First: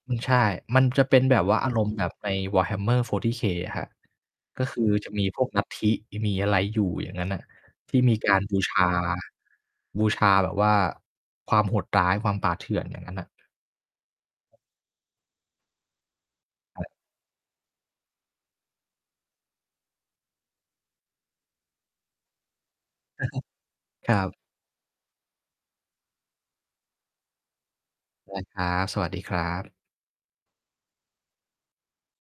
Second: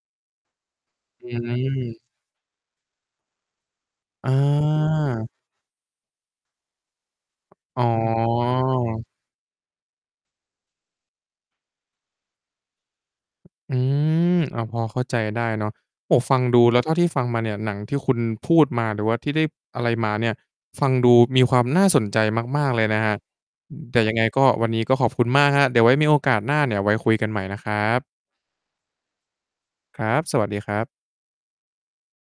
อือ ใช่ มันจะเป็นอืแบบว่า อารมณม ์แบบใน Warhammer 40K อะครับ อก็คือจะา มีพวกลัทธิ มีอะไรอยู่อย่างงั้นน่ะ อ๋ที่มีการบูชา อ บูชาแบบว่าความโหดร้าย ความป่าเถื่อน อย่างงั้นน่ะ อืม อา พอเข้าใจได้เนาะ โอ้โฮ ฟังดูแลใช้่ ว เท่าที่ฟังมาเนี่ย หนังที่คุณพูดมา หรือว่าที่ได้อะไรมาเนี่ย ฟังดูมีความน่าสนใจมาก ๆ เลยนะครับ อืม แต่คยัรงไงับ ก็วันนี้ก็ขอบคุณมากครับ เดี๋ยวไว้มีโอกาสหน้าเนี่ยไว้คุยกันใหม่นะครับ ได้ครับ สวัสดีครับ ครับ สวัสดีครับ